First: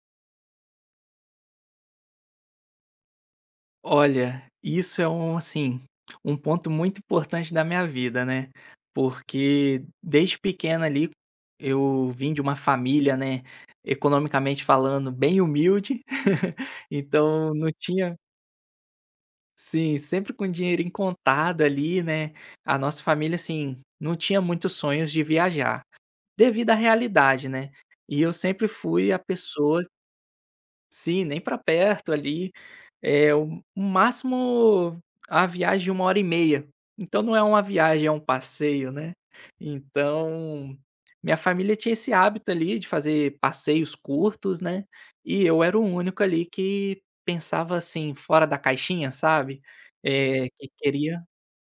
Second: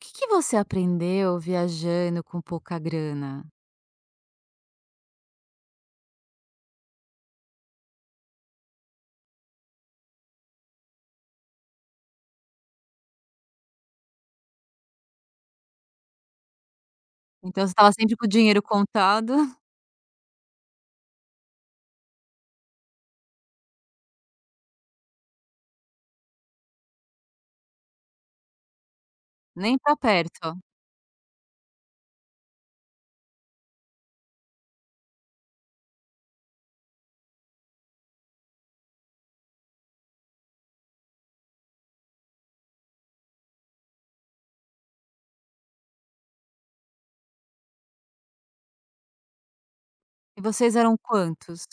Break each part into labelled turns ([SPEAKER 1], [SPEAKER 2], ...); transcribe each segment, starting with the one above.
[SPEAKER 1] Que você aprendeu viajando com pouca grana?
[SPEAKER 2] Olha, isso é assim, um ponto muito importante da minha vida, né? Porque desde pequena ali eu vim de uma família, né, economicamente falando, bem humilde. Então
[SPEAKER 1] Então
[SPEAKER 2] não
[SPEAKER 1] você estava sempre
[SPEAKER 2] tinha.
[SPEAKER 1] com o dinheiro contado,
[SPEAKER 2] Sim, sempre com dinheiro em contado ali, né? A nossa família, assim, não tinha muitos sonhos de viajar, devido à realidade, né? E eu sempre fui a
[SPEAKER 1] nem
[SPEAKER 2] pessoa.
[SPEAKER 1] para perto.
[SPEAKER 2] Sim, nem para perto ali, é o máximo, a viagem de uma hora e meia, então não é uma viagem, é um passeio, né. Então, minha família tinha esse hábito ali de fazer passeios curtos, né, e eu era o único ali que pensava assim, fora da caixinha, sabe.
[SPEAKER 1] E
[SPEAKER 2] Que
[SPEAKER 1] vocês eram
[SPEAKER 2] queria
[SPEAKER 1] quantos?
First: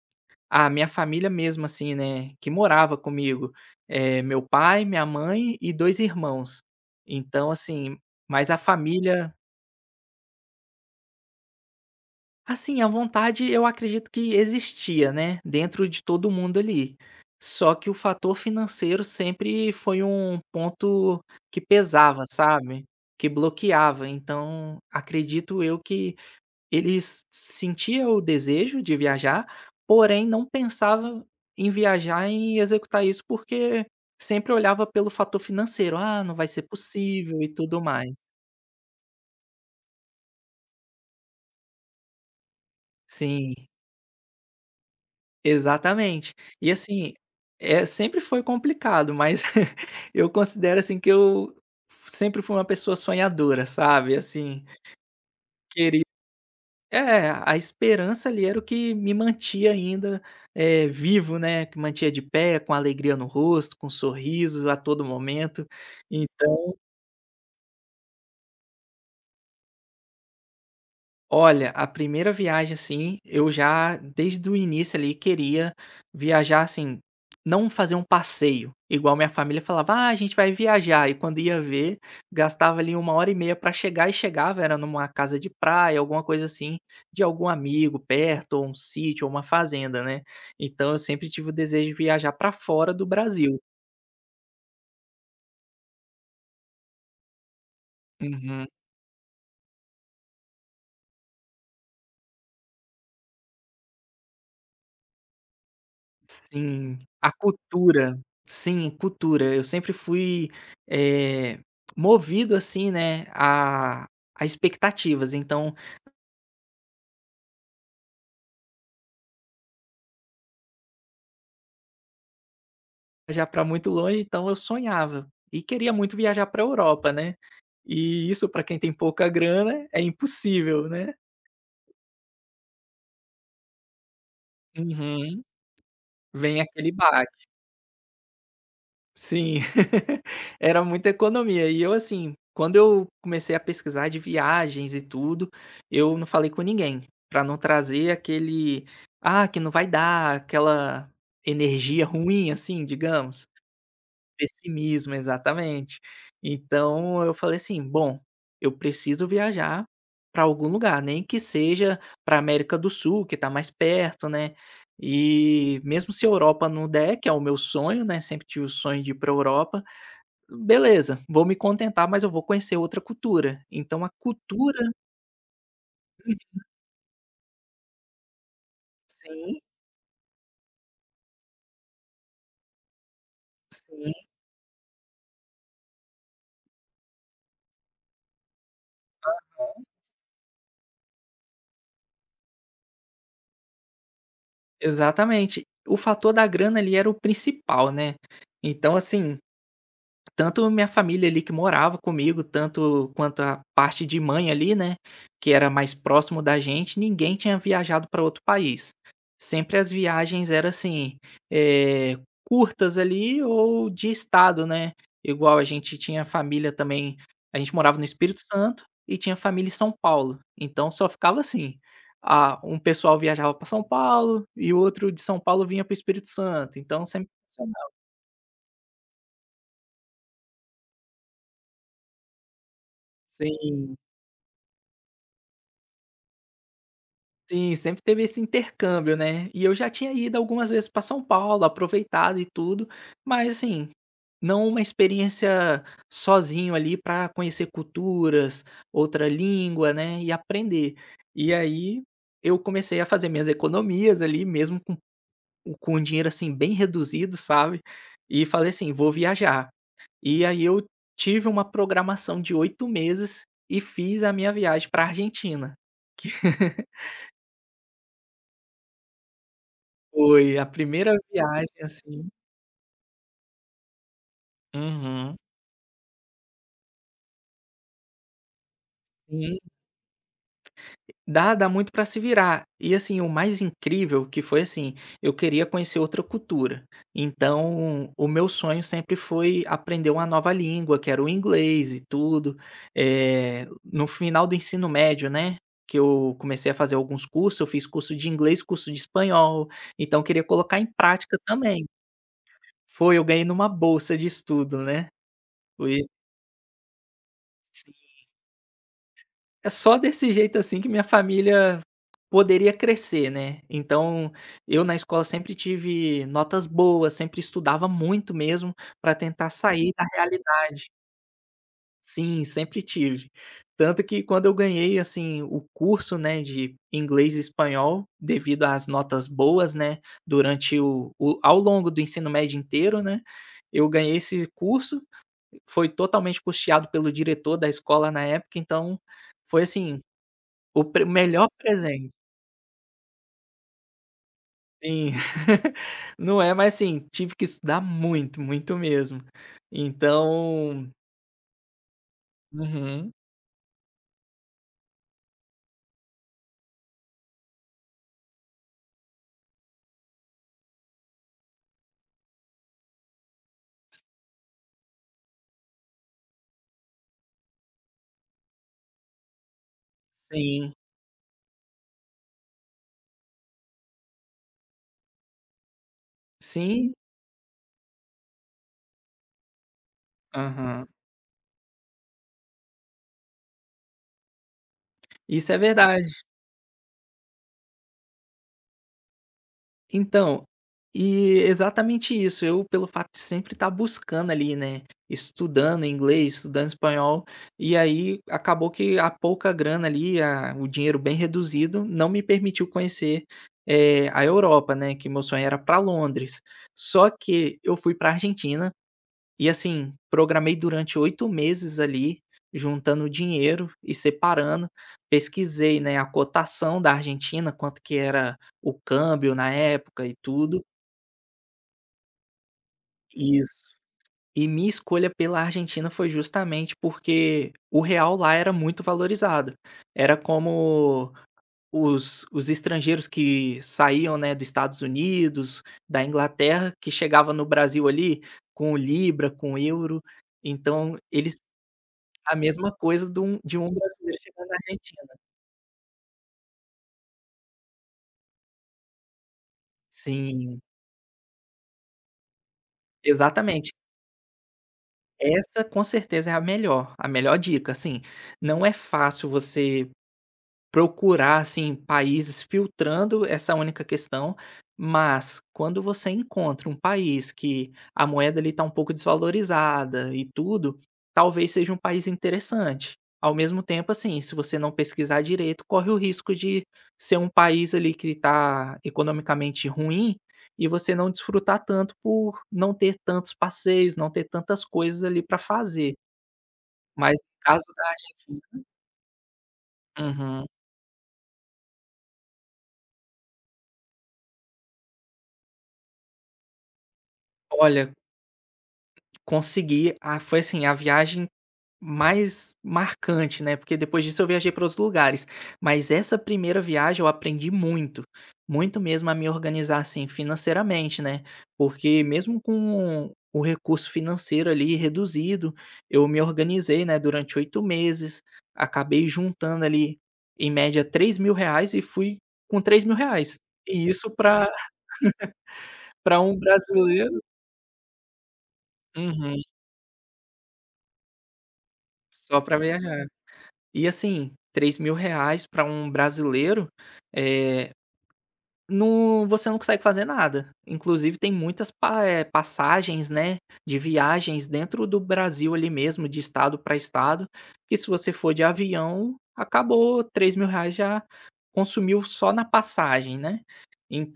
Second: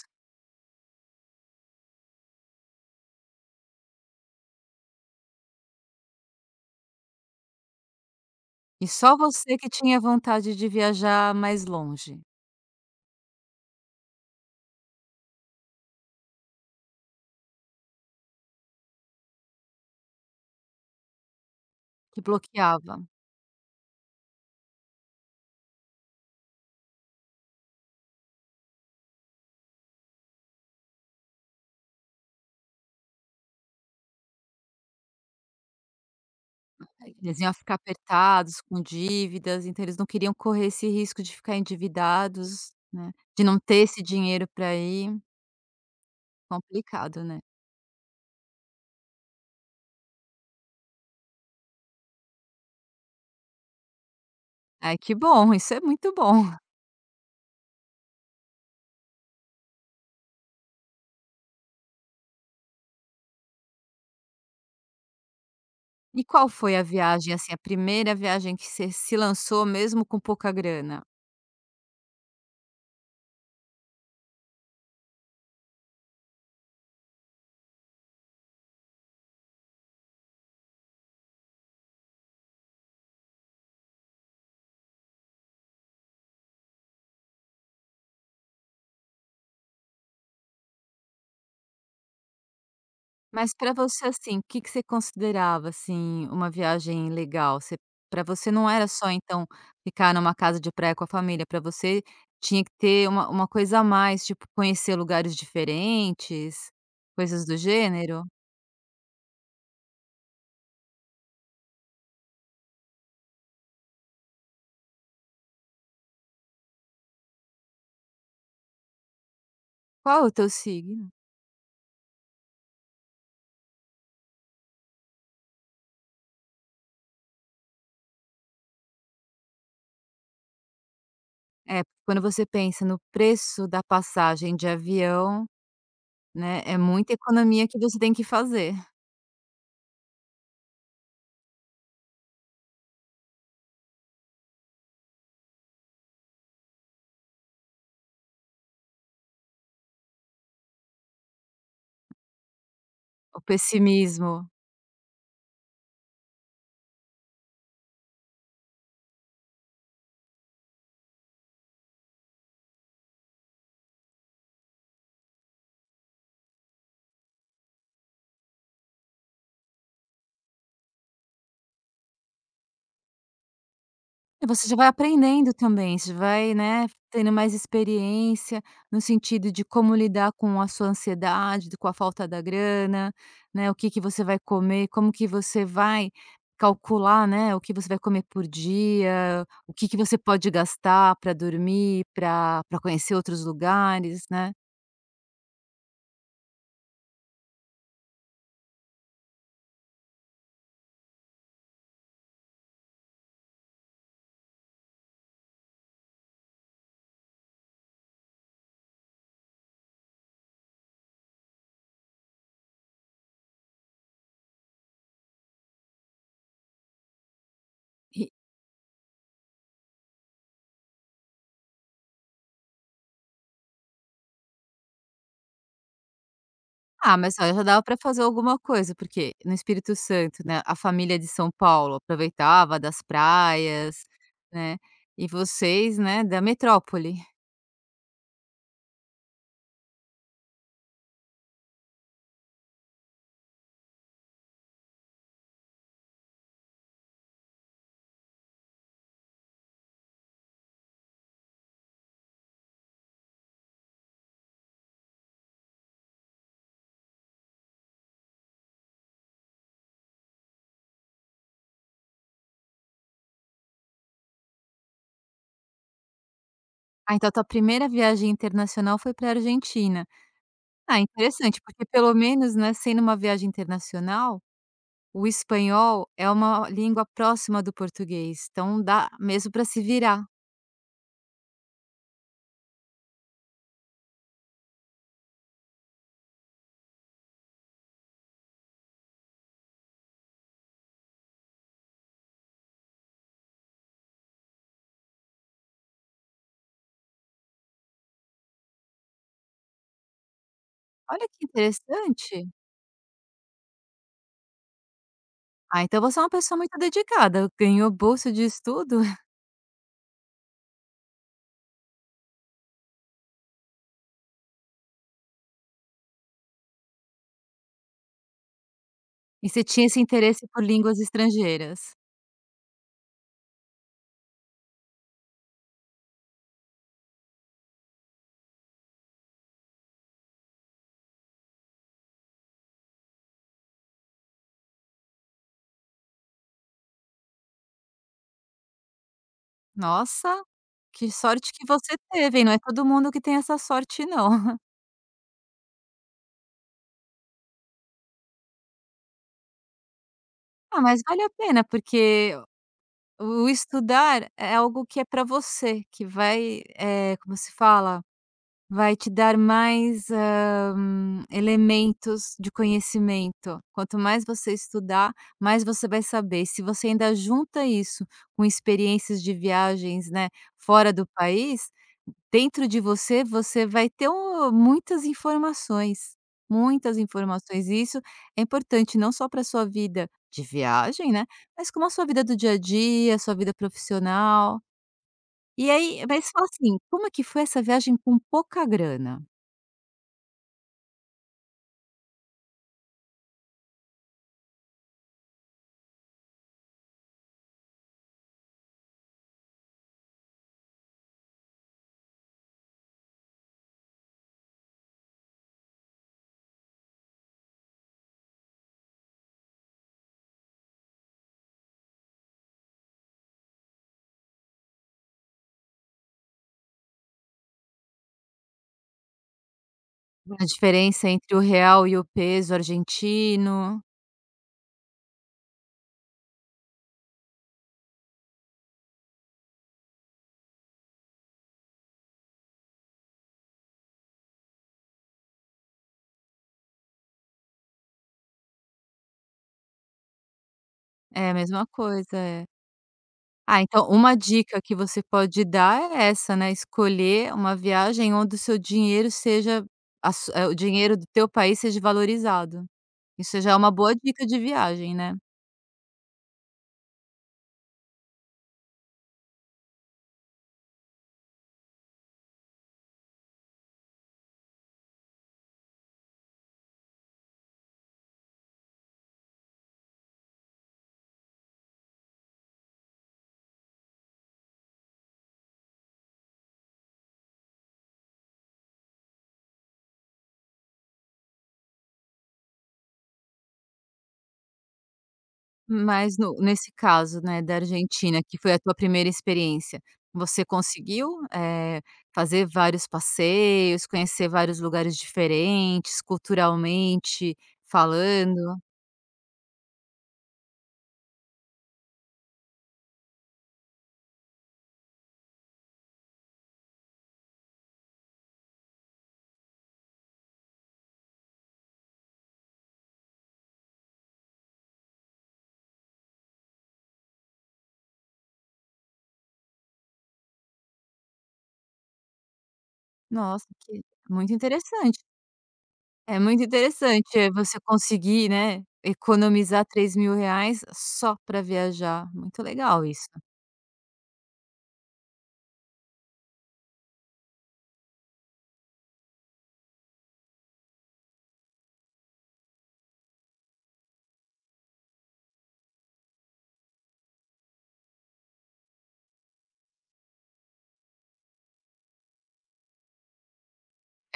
[SPEAKER 2] a minha família mesmo assim, né, que morava comigo, meu pai, minha mãe e 2 irmãos. Então assim, mas a
[SPEAKER 1] E só
[SPEAKER 2] família.
[SPEAKER 1] você que tinha vontade de viajar mais longe,
[SPEAKER 2] Assim, a vontade eu acredito que existia, né, dentro de todo mundo ali. Só que o fator financeiro sempre foi um ponto que
[SPEAKER 1] que
[SPEAKER 2] pesava, sabe,
[SPEAKER 1] bloqueava.
[SPEAKER 2] que bloqueava. Então, acredito eu que eles sentia o desejo de viajar, porém não pensava em viajar, e executar isso, porque sempre olhava pelo fator financeiro: "Ah, não vai ser
[SPEAKER 1] Eles
[SPEAKER 2] possível", e
[SPEAKER 1] iam ficar
[SPEAKER 2] tudo mais.
[SPEAKER 1] apertados, com dívidas, então eles não queriam correr esse risco de ficar endividados, né, de
[SPEAKER 2] Sim.
[SPEAKER 1] não ter esse dinheiro para ir.
[SPEAKER 2] Exatamente. E assim,
[SPEAKER 1] Complicado, né.
[SPEAKER 2] sempre foi complicado, mas eu considero, assim, que eu sempre fui uma pessoa sonhadora, sabe, assim,
[SPEAKER 1] Ai, que bom, isso é
[SPEAKER 2] queria
[SPEAKER 1] muito bom.
[SPEAKER 2] a esperança ali era o que me mantia ainda, vivo, né, que mantia de pé, com alegria no rosto, com sorriso a todo momento,
[SPEAKER 1] E qual
[SPEAKER 2] então.
[SPEAKER 1] foi a viagem, assim, a primeira viagem que você se lançou mesmo com pouca grana?
[SPEAKER 2] Olha, a primeira viagem, assim, eu já desde o início ali queria viajar assim, não fazer um passeio, igual minha família falava: "Ah, a gente vai viajar", e quando ia ver, gastava ali uma hora e meia pra chegar e chegava era numa casa de praia, alguma coisa assim, de algum amigo perto, ou um sítio, ou uma fazenda, né. Então eu sempre tive o desejo de viajar pra fora do
[SPEAKER 1] Mas
[SPEAKER 2] Brasil.
[SPEAKER 1] para você, assim, o que que você considerava, assim, uma viagem legal? Você Pra você
[SPEAKER 2] Uhum.
[SPEAKER 1] não era só, então, ficar numa casa de praia com a família, para você tinha que ter uma coisa a mais, tipo, conhecer lugares diferentes,
[SPEAKER 2] Sim, a
[SPEAKER 1] coisas do
[SPEAKER 2] cultura.
[SPEAKER 1] gênero?
[SPEAKER 2] Sim, cultura. Eu sempre fui, eh, movido, assim, né, a expectativas. Então,
[SPEAKER 1] Qual é o teu signo?
[SPEAKER 2] já para muito longe, então eu sonhava e queria muito viajar pra Europa, né. E isso para quem tem pouca grana é impossível, né.
[SPEAKER 1] É, quando você pensa no preço da passagem de
[SPEAKER 2] Uhum.
[SPEAKER 1] avião, né,
[SPEAKER 2] Vem
[SPEAKER 1] é
[SPEAKER 2] aquele
[SPEAKER 1] muita
[SPEAKER 2] baque.
[SPEAKER 1] economia que você tem que fazer.
[SPEAKER 2] Sim, era muita economia. E eu, assim, quando eu comecei a pesquisar de viagens e tudo, eu não falei com ninguém, pra não trazer aquele, ah, que não vai dar, aquela energia ruim, assim,
[SPEAKER 1] O
[SPEAKER 2] digamos.
[SPEAKER 1] pessimismo.
[SPEAKER 2] Pessimismo, exatamente. Então eu falei assim: "Bom, eu preciso viajar para algum lugar, nem que seja para América do Sul, que está mais perto, né". E mesmo se a Europa não der, que é o meu sonho, né, sempre tive o sonho de ir para Europa, beleza, vou me contentar, mas eu vou conhecer outra cultura. Então a
[SPEAKER 1] E você já
[SPEAKER 2] cultura.
[SPEAKER 1] vai aprendendo também, você vai, né, tendo mais experiência no sentido
[SPEAKER 2] Sim,
[SPEAKER 1] de como lidar com a sua ansiedade, com a falta da grana, né, o que que
[SPEAKER 2] sim,
[SPEAKER 1] você vai comer, como que você vai calcular, né, o que você vai comer por dia, o que que você pode gastar para dormir, para conhecer outros lugares, né.
[SPEAKER 2] exatamente. O fator da grana ali era o principal, né. Então assim. Tanto minha família ali que morava comigo, tanto quanto a parte de mãe ali, né, que era mais próximo da gente, ninguém tinha viajado para outro país. Sempre as viagens eram assim, eh, curtas ali ou de estado, né, igual a gente tinha família também, a gente morava no Espírito Santo e tinha família em São Paulo, então só ficava assim, ah, um pessoal viajava para São Paulo e o outro de São Paulo vinha para o Espírito Santo, então
[SPEAKER 1] Ah,
[SPEAKER 2] sempre
[SPEAKER 1] mas olha, já dava
[SPEAKER 2] funcionava.
[SPEAKER 1] para fazer alguma coisa, porque no Espírito Santo, né, a família de São Paulo aproveitava das
[SPEAKER 2] Sim.
[SPEAKER 1] praias, né, e vocês, né, da metrópole.
[SPEAKER 2] Sim, sempre teve esse intercâmbio, né. E eu já tinha ido algumas vezes para São Paulo, aproveitado e tudo, mas assim, não uma experiência sozinho ali para conhecer culturas, outra língua, né, e aprender. E aí, eu comecei a fazer minhas economias ali, mesmo com um dinheiro, assim, bem reduzido, sabe, e falei assim: "Vou viajar". E aí eu tive uma programação de 8 meses e fiz a minha viagem para Argentina.
[SPEAKER 1] Ah, então a tua primeira viagem internacional foi para a Argentina.
[SPEAKER 2] Foi a
[SPEAKER 1] Ah,
[SPEAKER 2] primeira
[SPEAKER 1] interessante,
[SPEAKER 2] viagem,
[SPEAKER 1] porque pelo
[SPEAKER 2] assim.
[SPEAKER 1] menos, né, sendo uma viagem internacional, o
[SPEAKER 2] Uhum.
[SPEAKER 1] espanhol é uma língua próxima do português, então dá mesmo
[SPEAKER 2] Sim,
[SPEAKER 1] para se virar.
[SPEAKER 2] dá muito pra se virar. E, assim, o mais incrível que foi, assim, eu queria conhecer outra cultura. Então, o meu sonho sempre foi aprender uma nova língua, que era o inglês e tudo. No final do ensino médio, né, que eu comecei a fazer alguns cursos, eu fiz curso de inglês, curso de espanhol, então eu queria colocar em
[SPEAKER 1] Olha
[SPEAKER 2] prática
[SPEAKER 1] que
[SPEAKER 2] também.
[SPEAKER 1] interessante.
[SPEAKER 2] Foi, eu ganhei numa bolsa de estudo, né.
[SPEAKER 1] Ah, então
[SPEAKER 2] Foi.
[SPEAKER 1] você é uma pessoa muito dedicada, ganhou bolsa de estudo.
[SPEAKER 2] É só desse jeito, assim, que minha família poderia crescer, né. Então, eu na escola sempre tive notas boas, sempre estudava muito mesmo para
[SPEAKER 1] E
[SPEAKER 2] tentar
[SPEAKER 1] você tinha
[SPEAKER 2] sair
[SPEAKER 1] esse
[SPEAKER 2] da
[SPEAKER 1] interesse por
[SPEAKER 2] realidade.
[SPEAKER 1] línguas estrangeiras.
[SPEAKER 2] Sim, sempre tive. Tanto que quando eu ganhei, assim, o curso, né, de inglês e espanhol, devido às notas boas, né, durante o ao longo do ensino médio inteiro, né, eu ganhei esse curso, foi totalmente custeado pelo diretor da escola na época, então foi assim
[SPEAKER 1] Nossa,
[SPEAKER 2] o pre
[SPEAKER 1] que
[SPEAKER 2] melhor
[SPEAKER 1] sorte que você
[SPEAKER 2] presente.
[SPEAKER 1] teve, hein, não é todo mundo que tem essa sorte não.
[SPEAKER 2] Sim. Não é, mas sim, tive que estudar muito, muito mesmo.
[SPEAKER 1] Ah,
[SPEAKER 2] Então.
[SPEAKER 1] mas vale a pena, porque
[SPEAKER 2] Uhum.
[SPEAKER 1] o estudar é algo que é para você, que vai, como se fala? Vai te dar mais, elementos de conhecimento. Quanto mais você estudar, mais você vai saber. Se você ainda junta isso com experiências de viagens, né,
[SPEAKER 2] Sim.
[SPEAKER 1] fora do país, dentro de você, você vai ter muitas informações,
[SPEAKER 2] Sim.
[SPEAKER 1] muitas informações, e isso é importante não só para sua vida de
[SPEAKER 2] Aham.
[SPEAKER 1] viagem, né, mas como a sua vida do dia a dia, sua vida profissional.
[SPEAKER 2] Isso é
[SPEAKER 1] E aí
[SPEAKER 2] verdade.
[SPEAKER 1] mas fala assim, como é que foi essa viagem com pouca grana?
[SPEAKER 2] Então, e exatamente isso, eu pelo fato de sempre estar buscando ali, né, estudando inglês, estudando espanhol, e aí acabou que a pouca grana ali, a o dinheiro bem reduzido, não me permitiu conhecer, a Europa, né, que meu sonho era para Londres. Só que eu fui para Argentina e assim, programei durante 8 meses ali, juntando dinheiro e separando. Pesquisei, né, a cotação da Argentina, quanto que era o câmbio na época e
[SPEAKER 1] A
[SPEAKER 2] tudo.
[SPEAKER 1] diferença entre o real e o peso
[SPEAKER 2] Isso.
[SPEAKER 1] argentino.
[SPEAKER 2] E minha escolha pela Argentina foi justamente porque o real lá era muito valorizado. Era como os estrangeiros que saíam, né, dos Estados Unidos, da Inglaterra, que chegava no Brasil ali com libra, com euro. Então
[SPEAKER 1] É a
[SPEAKER 2] eles.
[SPEAKER 1] mesma coisa,
[SPEAKER 2] A
[SPEAKER 1] é.
[SPEAKER 2] mesma coisa de um
[SPEAKER 1] Ah, então uma
[SPEAKER 2] brasileiro chegando na
[SPEAKER 1] dica que você
[SPEAKER 2] Argentina.
[SPEAKER 1] pode dar é essa, né, escolher uma viagem onde o seu dinheiro seja o
[SPEAKER 2] Sim,
[SPEAKER 1] dinheiro do teu país seja valorizado. Isso já é uma
[SPEAKER 2] exatamente.
[SPEAKER 1] boa dica de viagem, né.
[SPEAKER 2] Essa com certeza é a melhor dica, assim, não é fácil você procurar, assim, países filtrando essa única questão, mas quando você encontra um país que a moeda ali está um pouco desvalorizada e tudo, talvez seja um país interessante. Ao mesmo tempo, assim, se você não pesquisar direito, corre o risco de ser um país ali que está economicamente ruim e você não desfrutar tanto por não ter tantos passeios, não ter tantas coisas ali para fazer.
[SPEAKER 1] Mas no nesse
[SPEAKER 2] Mas
[SPEAKER 1] caso,
[SPEAKER 2] no
[SPEAKER 1] né, da
[SPEAKER 2] caso da
[SPEAKER 1] Argentina, que
[SPEAKER 2] Argentina.
[SPEAKER 1] foi a tua primeira experiência, você
[SPEAKER 2] Uhum.
[SPEAKER 1] conseguiu, eh, fazer vários passeios, conhecer vários lugares diferentes, culturalmente
[SPEAKER 2] Olha,
[SPEAKER 1] falando?
[SPEAKER 2] consegui. Ah, foi assim, a viagem mais marcante, né, porque depois disso eu viajei para outros lugares. Mas essa primeira viagem eu aprendi muito, muito mesmo a me organizar, assim, financeiramente, né, porque mesmo com o recurso financeiro ali reduzido, eu me organizei, né, durante 8 meses, acabei juntando ali, em média, R$ 3.000 e fui com R$ 3.000.
[SPEAKER 1] Nossa, que
[SPEAKER 2] E isso
[SPEAKER 1] muito
[SPEAKER 2] para
[SPEAKER 1] interessante. É
[SPEAKER 2] pra um
[SPEAKER 1] muito interessante,
[SPEAKER 2] brasileiro.
[SPEAKER 1] você conseguir, né,
[SPEAKER 2] Uhum.
[SPEAKER 1] economizar R$ 3.000 só para viajar.
[SPEAKER 2] Só
[SPEAKER 1] Muito
[SPEAKER 2] para
[SPEAKER 1] legal
[SPEAKER 2] viajar.
[SPEAKER 1] isso.
[SPEAKER 2] E assim, R$ 3.000 para um brasileiro, eh, não, você não consegue fazer nada. Inclusive tem muitas passagens, né, de viagens dentro do Brasil ali mesmo, de estado para estado, que se você for de avião, acabou, R$ 3.000 já consumiu só na passagem, né.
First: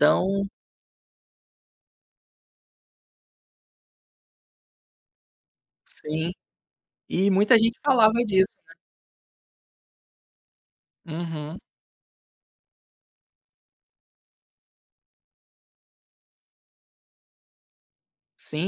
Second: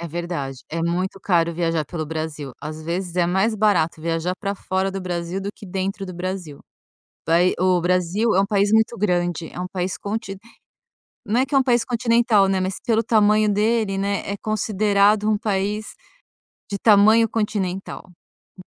[SPEAKER 1] É verdade, é muito caro viajar pelo Brasil. Às vezes é mais barato viajar para fora do Brasil do que dentro do
[SPEAKER 2] Sim,
[SPEAKER 1] Brasil.
[SPEAKER 2] e
[SPEAKER 1] Bai
[SPEAKER 2] muita gente
[SPEAKER 1] O
[SPEAKER 2] falava
[SPEAKER 1] Brasil é um
[SPEAKER 2] disso.
[SPEAKER 1] país muito grande, é um país conti não é que é
[SPEAKER 2] Uhum.
[SPEAKER 1] um país continental, né, mas pelo tamanho dele, né, é considerado um país de tamanho continental.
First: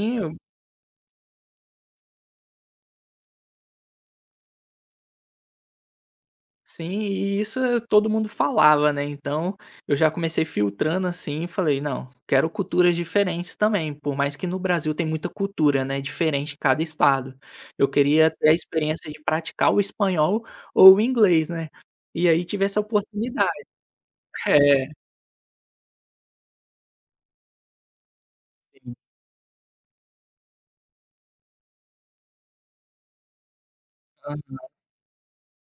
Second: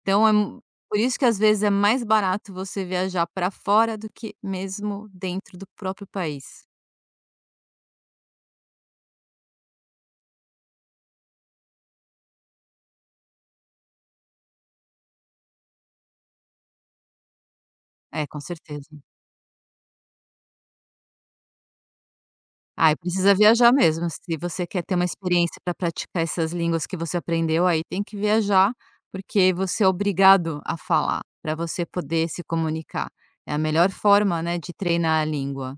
[SPEAKER 1] Então é mu por isso que às vezes é mais barato você viajar para fora do que mesmo dentro do próprio país.
[SPEAKER 2] Sim, e isso, todo mundo falava, né, então eu já comecei filtrando, assim, e falei: "Não, quero culturas diferentes também", por mais que no Brasil tem muita cultura, né, diferente em cada estado. Eu
[SPEAKER 1] É,
[SPEAKER 2] queria
[SPEAKER 1] com
[SPEAKER 2] ter a
[SPEAKER 1] certeza.
[SPEAKER 2] experiência de praticar o espanhol ou o inglês, né, e aí tive essa
[SPEAKER 1] Ah, e precisa
[SPEAKER 2] oportunidade.
[SPEAKER 1] viajar mesmo, se você quer ter uma experiência para praticar essas línguas que você aprendeu, aí tem que viajar, porque você é obrigado a falar, para você poder se comunicar. É a melhor forma,
[SPEAKER 2] É.
[SPEAKER 1] né, de treinar a língua.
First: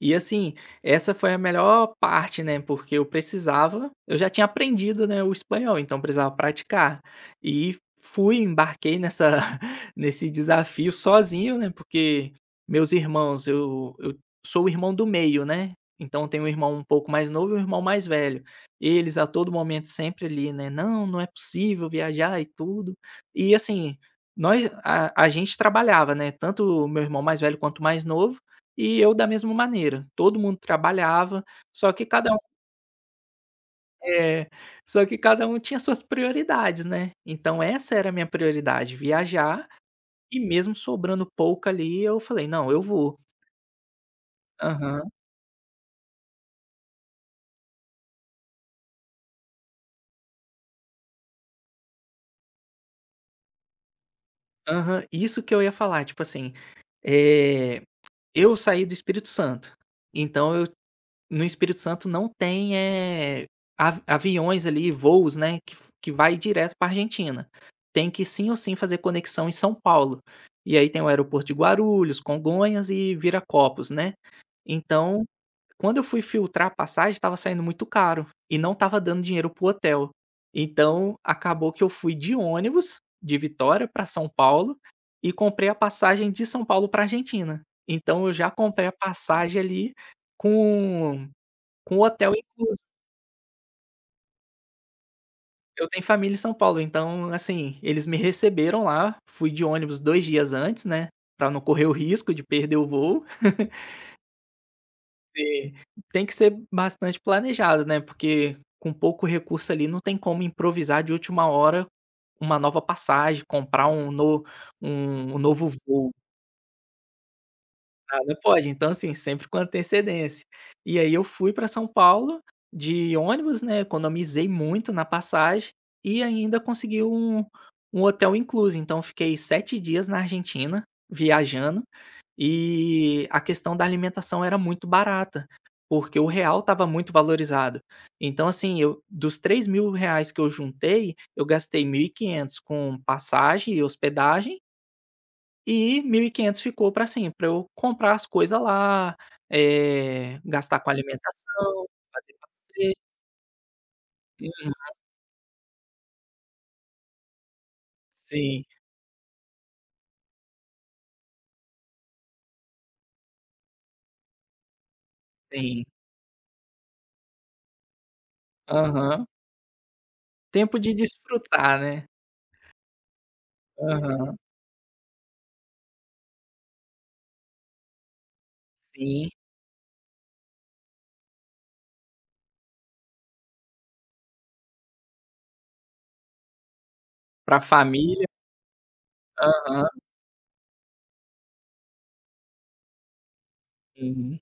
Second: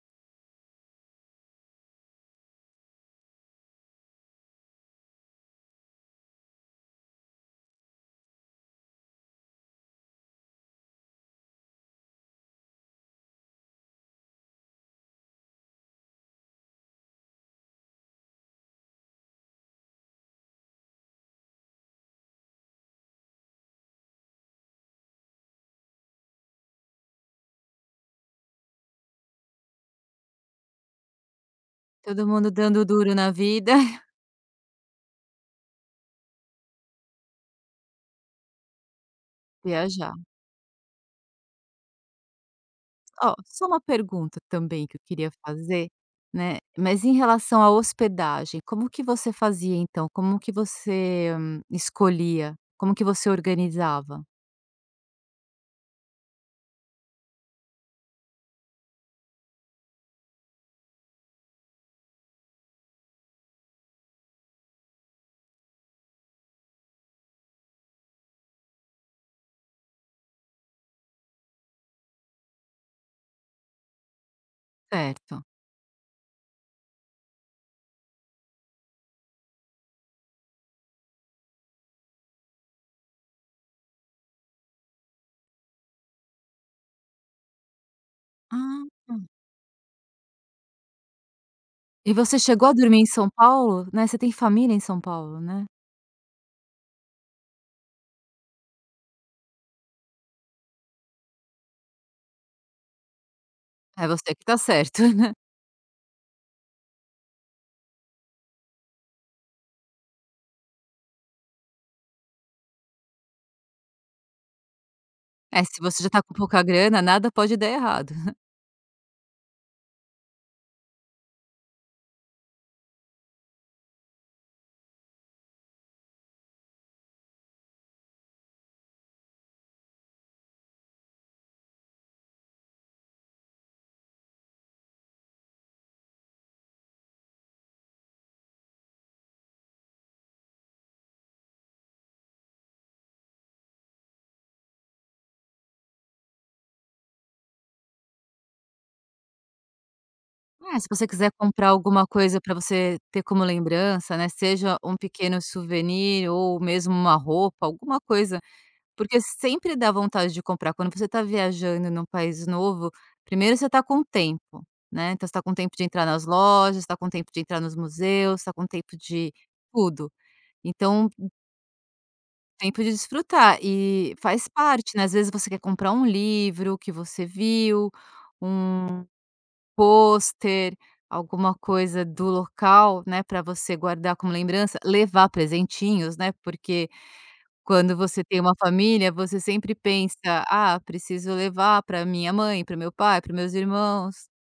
[SPEAKER 2] E assim, essa foi a melhor parte, né, porque eu precisava, eu já tinha aprendido, né, o espanhol, então eu precisava praticar. E fui, embarquei nessa nesse desafio sozinho, né, porque meus irmãos, eu sou o irmão do meio, né, então tem um irmão um pouco mais novo e um irmão mais velho. Eles a todo momento sempre ali, né: "Não, não é possível viajar e tudo". E assim, nós a gente trabalhava, né, tanto o meu irmão mais velho quanto o mais novo, e eu da mesma maneira, todo mundo trabalhava, só que
[SPEAKER 1] Todo
[SPEAKER 2] cada um
[SPEAKER 1] mundo dando duro na vida,
[SPEAKER 2] é, só que cada um tinha suas prioridades, né. Então essa era a minha prioridade, viajar,
[SPEAKER 1] viajar.
[SPEAKER 2] e mesmo sobrando pouco ali, eu falei: "Não, eu vou".
[SPEAKER 1] Ó, só uma pergunta também que eu
[SPEAKER 2] Aham,
[SPEAKER 1] queria fazer, né, mas em relação à hospedagem, como que você fazia então? Como que você, escolhia? Como que você organizava?
[SPEAKER 2] aham. Isso que eu ia falar, tipo assim, eh, eu saí do Espírito Santo, então eu. No Espírito Santo não tem, aviões ali, voos, né, que vai direto para Argentina. Tem que sim ou sim fazer conexão em São Paulo. E aí tem o aeroporto de Guarulhos, Congonhas e Viracopos, né. Então,
[SPEAKER 1] Certo.
[SPEAKER 2] quando eu fui filtrar a passagem, estava saindo muito caro e não estava dando dinheiro pro hotel. Então, acabou que eu fui de ônibus de Vitória para São Paulo e comprei a passagem de São Paulo para Argentina. Então eu já
[SPEAKER 1] Ah,
[SPEAKER 2] comprei a passagem ali com o
[SPEAKER 1] e
[SPEAKER 2] hotel
[SPEAKER 1] você chegou a
[SPEAKER 2] incluso.
[SPEAKER 1] dormir em São Paulo, né, você tem família em São Paulo, né?
[SPEAKER 2] Eu tenho família em São Paulo, então, assim, eles me receberam lá, fui de ônibus 2 dias antes, né, pra não correr o risco de perder o voo.
[SPEAKER 1] É você que tá certo.
[SPEAKER 2] Sim. Tem que ser bastante planejado, né, porque com pouco recurso ali não tem como improvisar de última hora uma nova passagem, comprar um no um um
[SPEAKER 1] É,
[SPEAKER 2] novo
[SPEAKER 1] se você já
[SPEAKER 2] voo.
[SPEAKER 1] tá com pouca grana, nada pode dar errado.
[SPEAKER 2] Ah, não pode. Então, assim, sempre com antecedência. E aí eu fui para São Paulo de ônibus, né, economizei muito na passagem e ainda consegui um hotel incluso. Então fiquei 7 dias na Argentina viajando e a questão da alimentação era muito barata, porque o real estava muito valorizado. Então, assim, eu dos R$ 3.000 que eu juntei, eu gastei 1.500 com passagem e hospedagem e 1.500 ficou para assim, para eu comprar as coisas lá,
[SPEAKER 1] É,
[SPEAKER 2] gastar
[SPEAKER 1] se
[SPEAKER 2] com
[SPEAKER 1] você quiser comprar
[SPEAKER 2] alimentação,
[SPEAKER 1] alguma
[SPEAKER 2] fazer
[SPEAKER 1] coisa para
[SPEAKER 2] passeio.
[SPEAKER 1] você ter como lembrança, né,
[SPEAKER 2] Hum,
[SPEAKER 1] seja um pequeno souvenir ou mesmo uma roupa, alguma coisa.
[SPEAKER 2] sim,
[SPEAKER 1] Porque sempre dá vontade de comprar. Quando você está viajando num país novo, primeiro você está com tempo, né, então você tá com tempo de
[SPEAKER 2] sim.
[SPEAKER 1] entrar nas lojas, está com tempo de entrar nos museus, está com tempo
[SPEAKER 2] Aham.
[SPEAKER 1] de tudo.
[SPEAKER 2] Tempo de
[SPEAKER 1] Então,
[SPEAKER 2] desfrutar, né.
[SPEAKER 1] tempo de desfrutar e
[SPEAKER 2] Aham.
[SPEAKER 1] faz parte, né, às vezes você quer comprar um livro que você viu, um
[SPEAKER 2] Sim.
[SPEAKER 1] pôster, alguma coisa do local, né, para você guardar como lembrança, levar presentinhos, né, porque
[SPEAKER 2] Para
[SPEAKER 1] quando você
[SPEAKER 2] família.
[SPEAKER 1] tem uma família, você sempre
[SPEAKER 2] Aham.
[SPEAKER 1] pensa: "Ah, preciso levar para minha mãe, para meu pai, para meus irmãos".
[SPEAKER 2] Uhum.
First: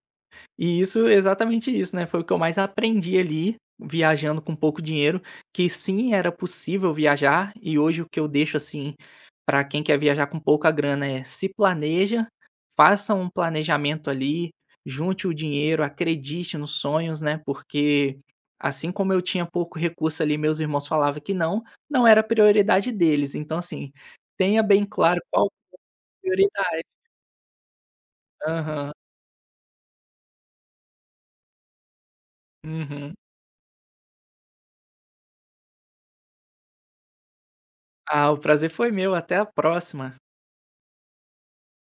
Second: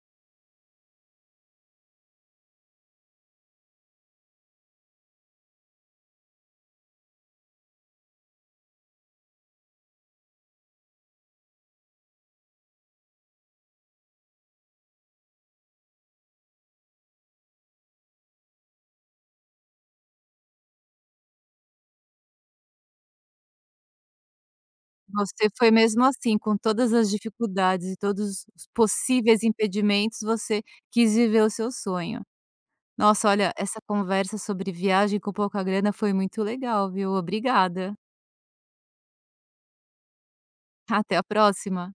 [SPEAKER 2] E isso, exatamente isso, né, foi o que eu mais aprendi ali, viajando com pouco dinheiro, que sim, era possível viajar, e hoje o que eu deixo, assim, para quem quer viajar com pouca grana é: se planeja, faça um planejamento ali, junte o dinheiro, acredite nos sonhos, né, porque assim como eu tinha pouco recurso ali, meus irmãos falava que não, não era prioridade deles, então assim, tenha bem claro qual
[SPEAKER 1] Você foi
[SPEAKER 2] a
[SPEAKER 1] mesmo assim, com
[SPEAKER 2] prioridade.
[SPEAKER 1] todas as dificuldades e todos os
[SPEAKER 2] Aham.
[SPEAKER 1] possíveis impedimentos, você quis viver o seu sonho.
[SPEAKER 2] Uhum.
[SPEAKER 1] Nossa, olha, essa conversa sobre viagem com pouca grana foi muito legal, viu. Obrigada.
[SPEAKER 2] Ah, o prazer foi meu, até a próxima.
[SPEAKER 1] Até a próxima.